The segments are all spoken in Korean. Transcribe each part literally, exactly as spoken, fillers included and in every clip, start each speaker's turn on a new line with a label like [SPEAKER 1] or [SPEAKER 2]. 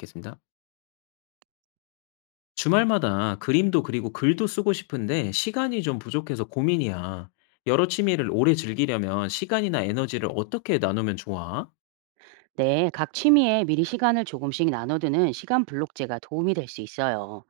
[SPEAKER 1] 겠습니다 주말마다 그림도 그리고 글도 쓰고 싶은데 시간이 좀 부족해서 고민이야. 여러 취미를 오래 즐기려면 시간이나 에너지를 어떻게 나누면 좋아?
[SPEAKER 2] 네, 각 취미에 미리 시간을 조금씩 나눠두는 시간 블록제가 도움이 될 수 있어요.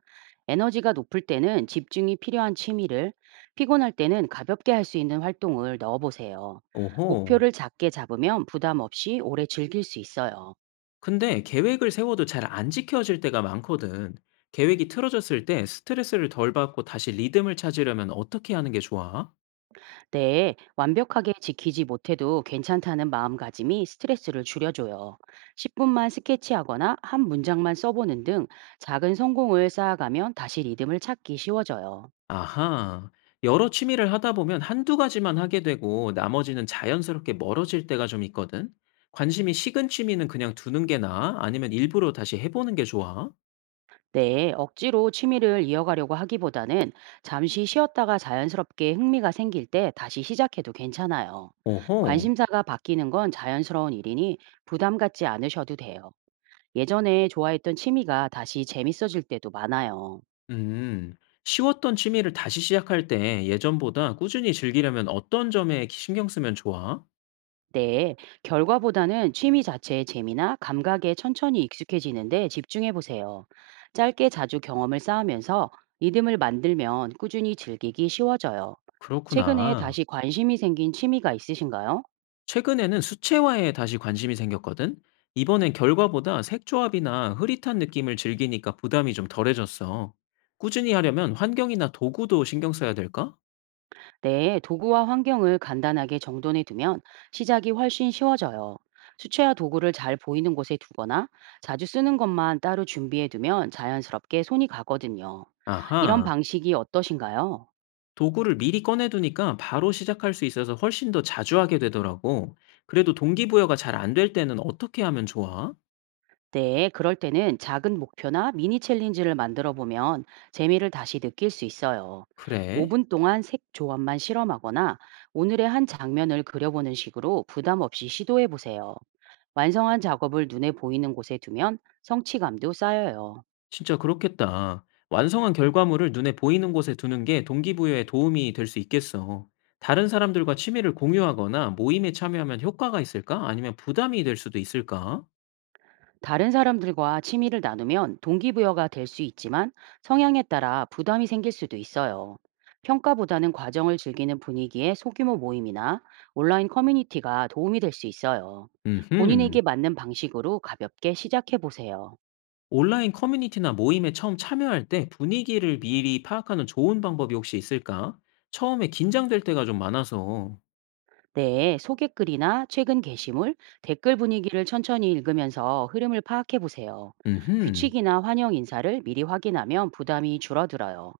[SPEAKER 2] 에너지가 높을 때는 집중이 필요한 취미를, 피곤할 때는 가볍게 할 수 있는 활동을 넣어보세요.
[SPEAKER 1] 오호.
[SPEAKER 2] 목표를 작게 잡으면 부담 없이 오래 즐길 수 있어요.
[SPEAKER 1] 근데 계획을 세워도 잘 안 지켜질 때가 많거든. 계획이 틀어졌을 때 스트레스를 덜 받고 다시 리듬을 찾으려면 어떻게 하는 게 좋아?
[SPEAKER 2] 네, 완벽하게 지키지 못해도 괜찮다는 마음가짐이 스트레스를 줄여줘요. 십 분만 스케치하거나 한 문장만 써보는 등 작은 성공을 쌓아가면 다시 리듬을 찾기 쉬워져요.
[SPEAKER 1] 아하. 여러 취미를 하다 보면 한두 가지만 하게 되고 나머지는 자연스럽게 멀어질 때가 좀 있거든. 관심이 식은 취미는 그냥 두는 게 나아? 아니면 일부러 다시 해 보는 게 좋아?
[SPEAKER 2] 네, 억지로 취미를 이어가려고 하기보다는 잠시 쉬었다가 자연스럽게 흥미가 생길 때 다시 시작해도 괜찮아요.
[SPEAKER 1] 오호.
[SPEAKER 2] 관심사가 바뀌는 건 자연스러운 일이니 부담 갖지 않으셔도 돼요. 예전에 좋아했던 취미가 다시 재밌어질 때도 많아요.
[SPEAKER 1] 음. 쉬웠던 취미를 다시 시작할 때 예전보다 꾸준히 즐기려면 어떤 점에 신경 쓰면 좋아?
[SPEAKER 2] 네, 결과보다는 취미 자체의 재미나 감각에 천천히 익숙해지는데 집중해 보세요. 짧게 자주 경험을 쌓으면서 리듬을 만들면 꾸준히 즐기기 쉬워져요. 최근에
[SPEAKER 1] 그렇구나.
[SPEAKER 2] 다시 관심이 생긴 취미가 있으신가요?
[SPEAKER 1] 최근에는 수채화에 다시 관심이 생겼거든? 이번엔 결과보다 색조합이나 흐릿한 느낌을 즐기니까 부담이 좀 덜해졌어. 꾸준히 하려면 환경이나 도구도 신경 써야 될까?
[SPEAKER 2] 네, 도구와 환경을 간단하게 정돈해 두면 시작이 훨씬 쉬워져요. 수채화 도구를 잘 보이는 곳에 두거나 자주 쓰는 것만 따로 준비해 두면 자연스럽게 손이 가거든요. 이런
[SPEAKER 1] 아하,
[SPEAKER 2] 방식이 어떠신가요?
[SPEAKER 1] 도구를 미리 꺼내두니까 바로 시작할 수 있어서 훨씬 더 자주 하게 되더라고. 그래도 동기부여가 잘 안 될 때는 어떻게 하면 좋아?
[SPEAKER 2] 네, 그럴 때는 작은 목표나 미니 챌린지를 만들어 보면 재미를 다시 느낄 수 있어요.
[SPEAKER 1] 그래?
[SPEAKER 2] 오 분 동안 색 조합만 실험하거나 오늘의 한 장면을 그려보는 식으로 부담 없이 시도해 보세요. 완성한 작업을 눈에 보이는 곳에 두면 성취감도 쌓여요.
[SPEAKER 1] 진짜 그렇겠다. 완성한 결과물을 눈에 보이는 곳에 두는 게 동기부여에 도움이 될 수 있겠어. 다른 사람들과 취미를 공유하거나 모임에 참여하면 효과가 있을까? 아니면 부담이 될 수도 있을까?
[SPEAKER 2] 다른 사람들과 취미를 나누면 동기부여가 될 수 있지만 성향에 따라 부담이 생길 수도 있어요. 평가보다는 과정을 즐기는 분위기의 소규모 모임이나 온라인 커뮤니티가 도움이 될 수 있어요.
[SPEAKER 1] 음흠.
[SPEAKER 2] 본인에게 맞는 방식으로 가볍게 시작해 보세요.
[SPEAKER 1] 온라인 커뮤니티나 모임에 처음 참여할 때 분위기를 미리 파악하는 좋은 방법이 혹시 있을까? 처음에 긴장될 때가 좀 많아서.
[SPEAKER 2] 네, 소개글이나 최근 게시물, 댓글 분위기를 천천히 읽으면서 흐름을 파악해 보세요.
[SPEAKER 1] 음흠.
[SPEAKER 2] 규칙이나 환영 인사를 미리 확인하면 부담이 줄어들어요.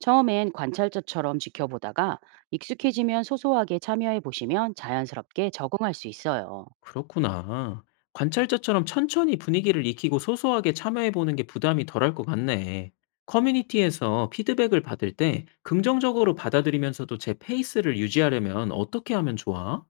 [SPEAKER 2] 처음엔 관찰자처럼 지켜보다가 익숙해지면 소소하게 참여해 보시면 자연스럽게 적응할 수 있어요.
[SPEAKER 1] 그렇구나. 관찰자처럼 천천히 분위기를 익히고 소소하게 참여해보는 게 부담이 덜할 것 같네. 커뮤니티에서 피드백을 받을 때 긍정적으로 받아들이면서도 제 페이스를 유지하려면 어떻게 하면 좋아?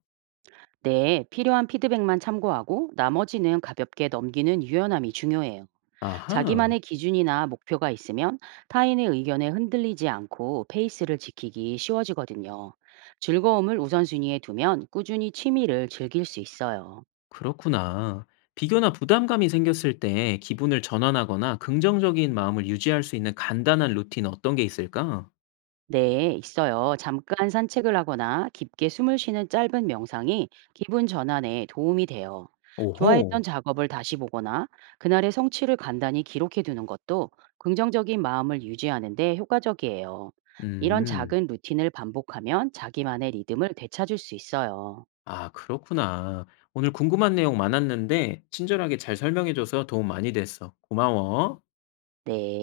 [SPEAKER 2] 네, 필요한 피드백만 참고하고 나머지는 가볍게 넘기는 유연함이 중요해요.
[SPEAKER 1] 아하,
[SPEAKER 2] 자기만의 기준이나 목표가 있으면 타인의 의견에 흔들리지 않고 페이스를 지키기 쉬워지거든요. 즐거움을 우선순위에 두면 꾸준히 취미를 즐길 수 있어요.
[SPEAKER 1] 그렇구나. 비교나 부담감이 생겼을 때 기분을 전환하거나 긍정적인 마음을 유지할 수 있는 간단한 루틴 어떤 게 있을까?
[SPEAKER 2] 네, 있어요. 잠깐 산책을 하거나 깊게 숨을 쉬는 짧은 명상이 기분 전환에 도움이 돼요. 좋아했던
[SPEAKER 1] 오호,
[SPEAKER 2] 작업을 다시 보거나 그날의 성취를 간단히 기록해 두는 것도 긍정적인 마음을 유지하는 데 효과적이에요. 이런
[SPEAKER 1] 음.
[SPEAKER 2] 작은 루틴을 반복하면 자기만의 리듬을 되찾을 수 있어요.
[SPEAKER 1] 아 그렇구나. 오늘 궁금한 내용 많았는데 친절하게 잘 설명해 줘서 도움 많이 됐어. 고마워.
[SPEAKER 2] 네.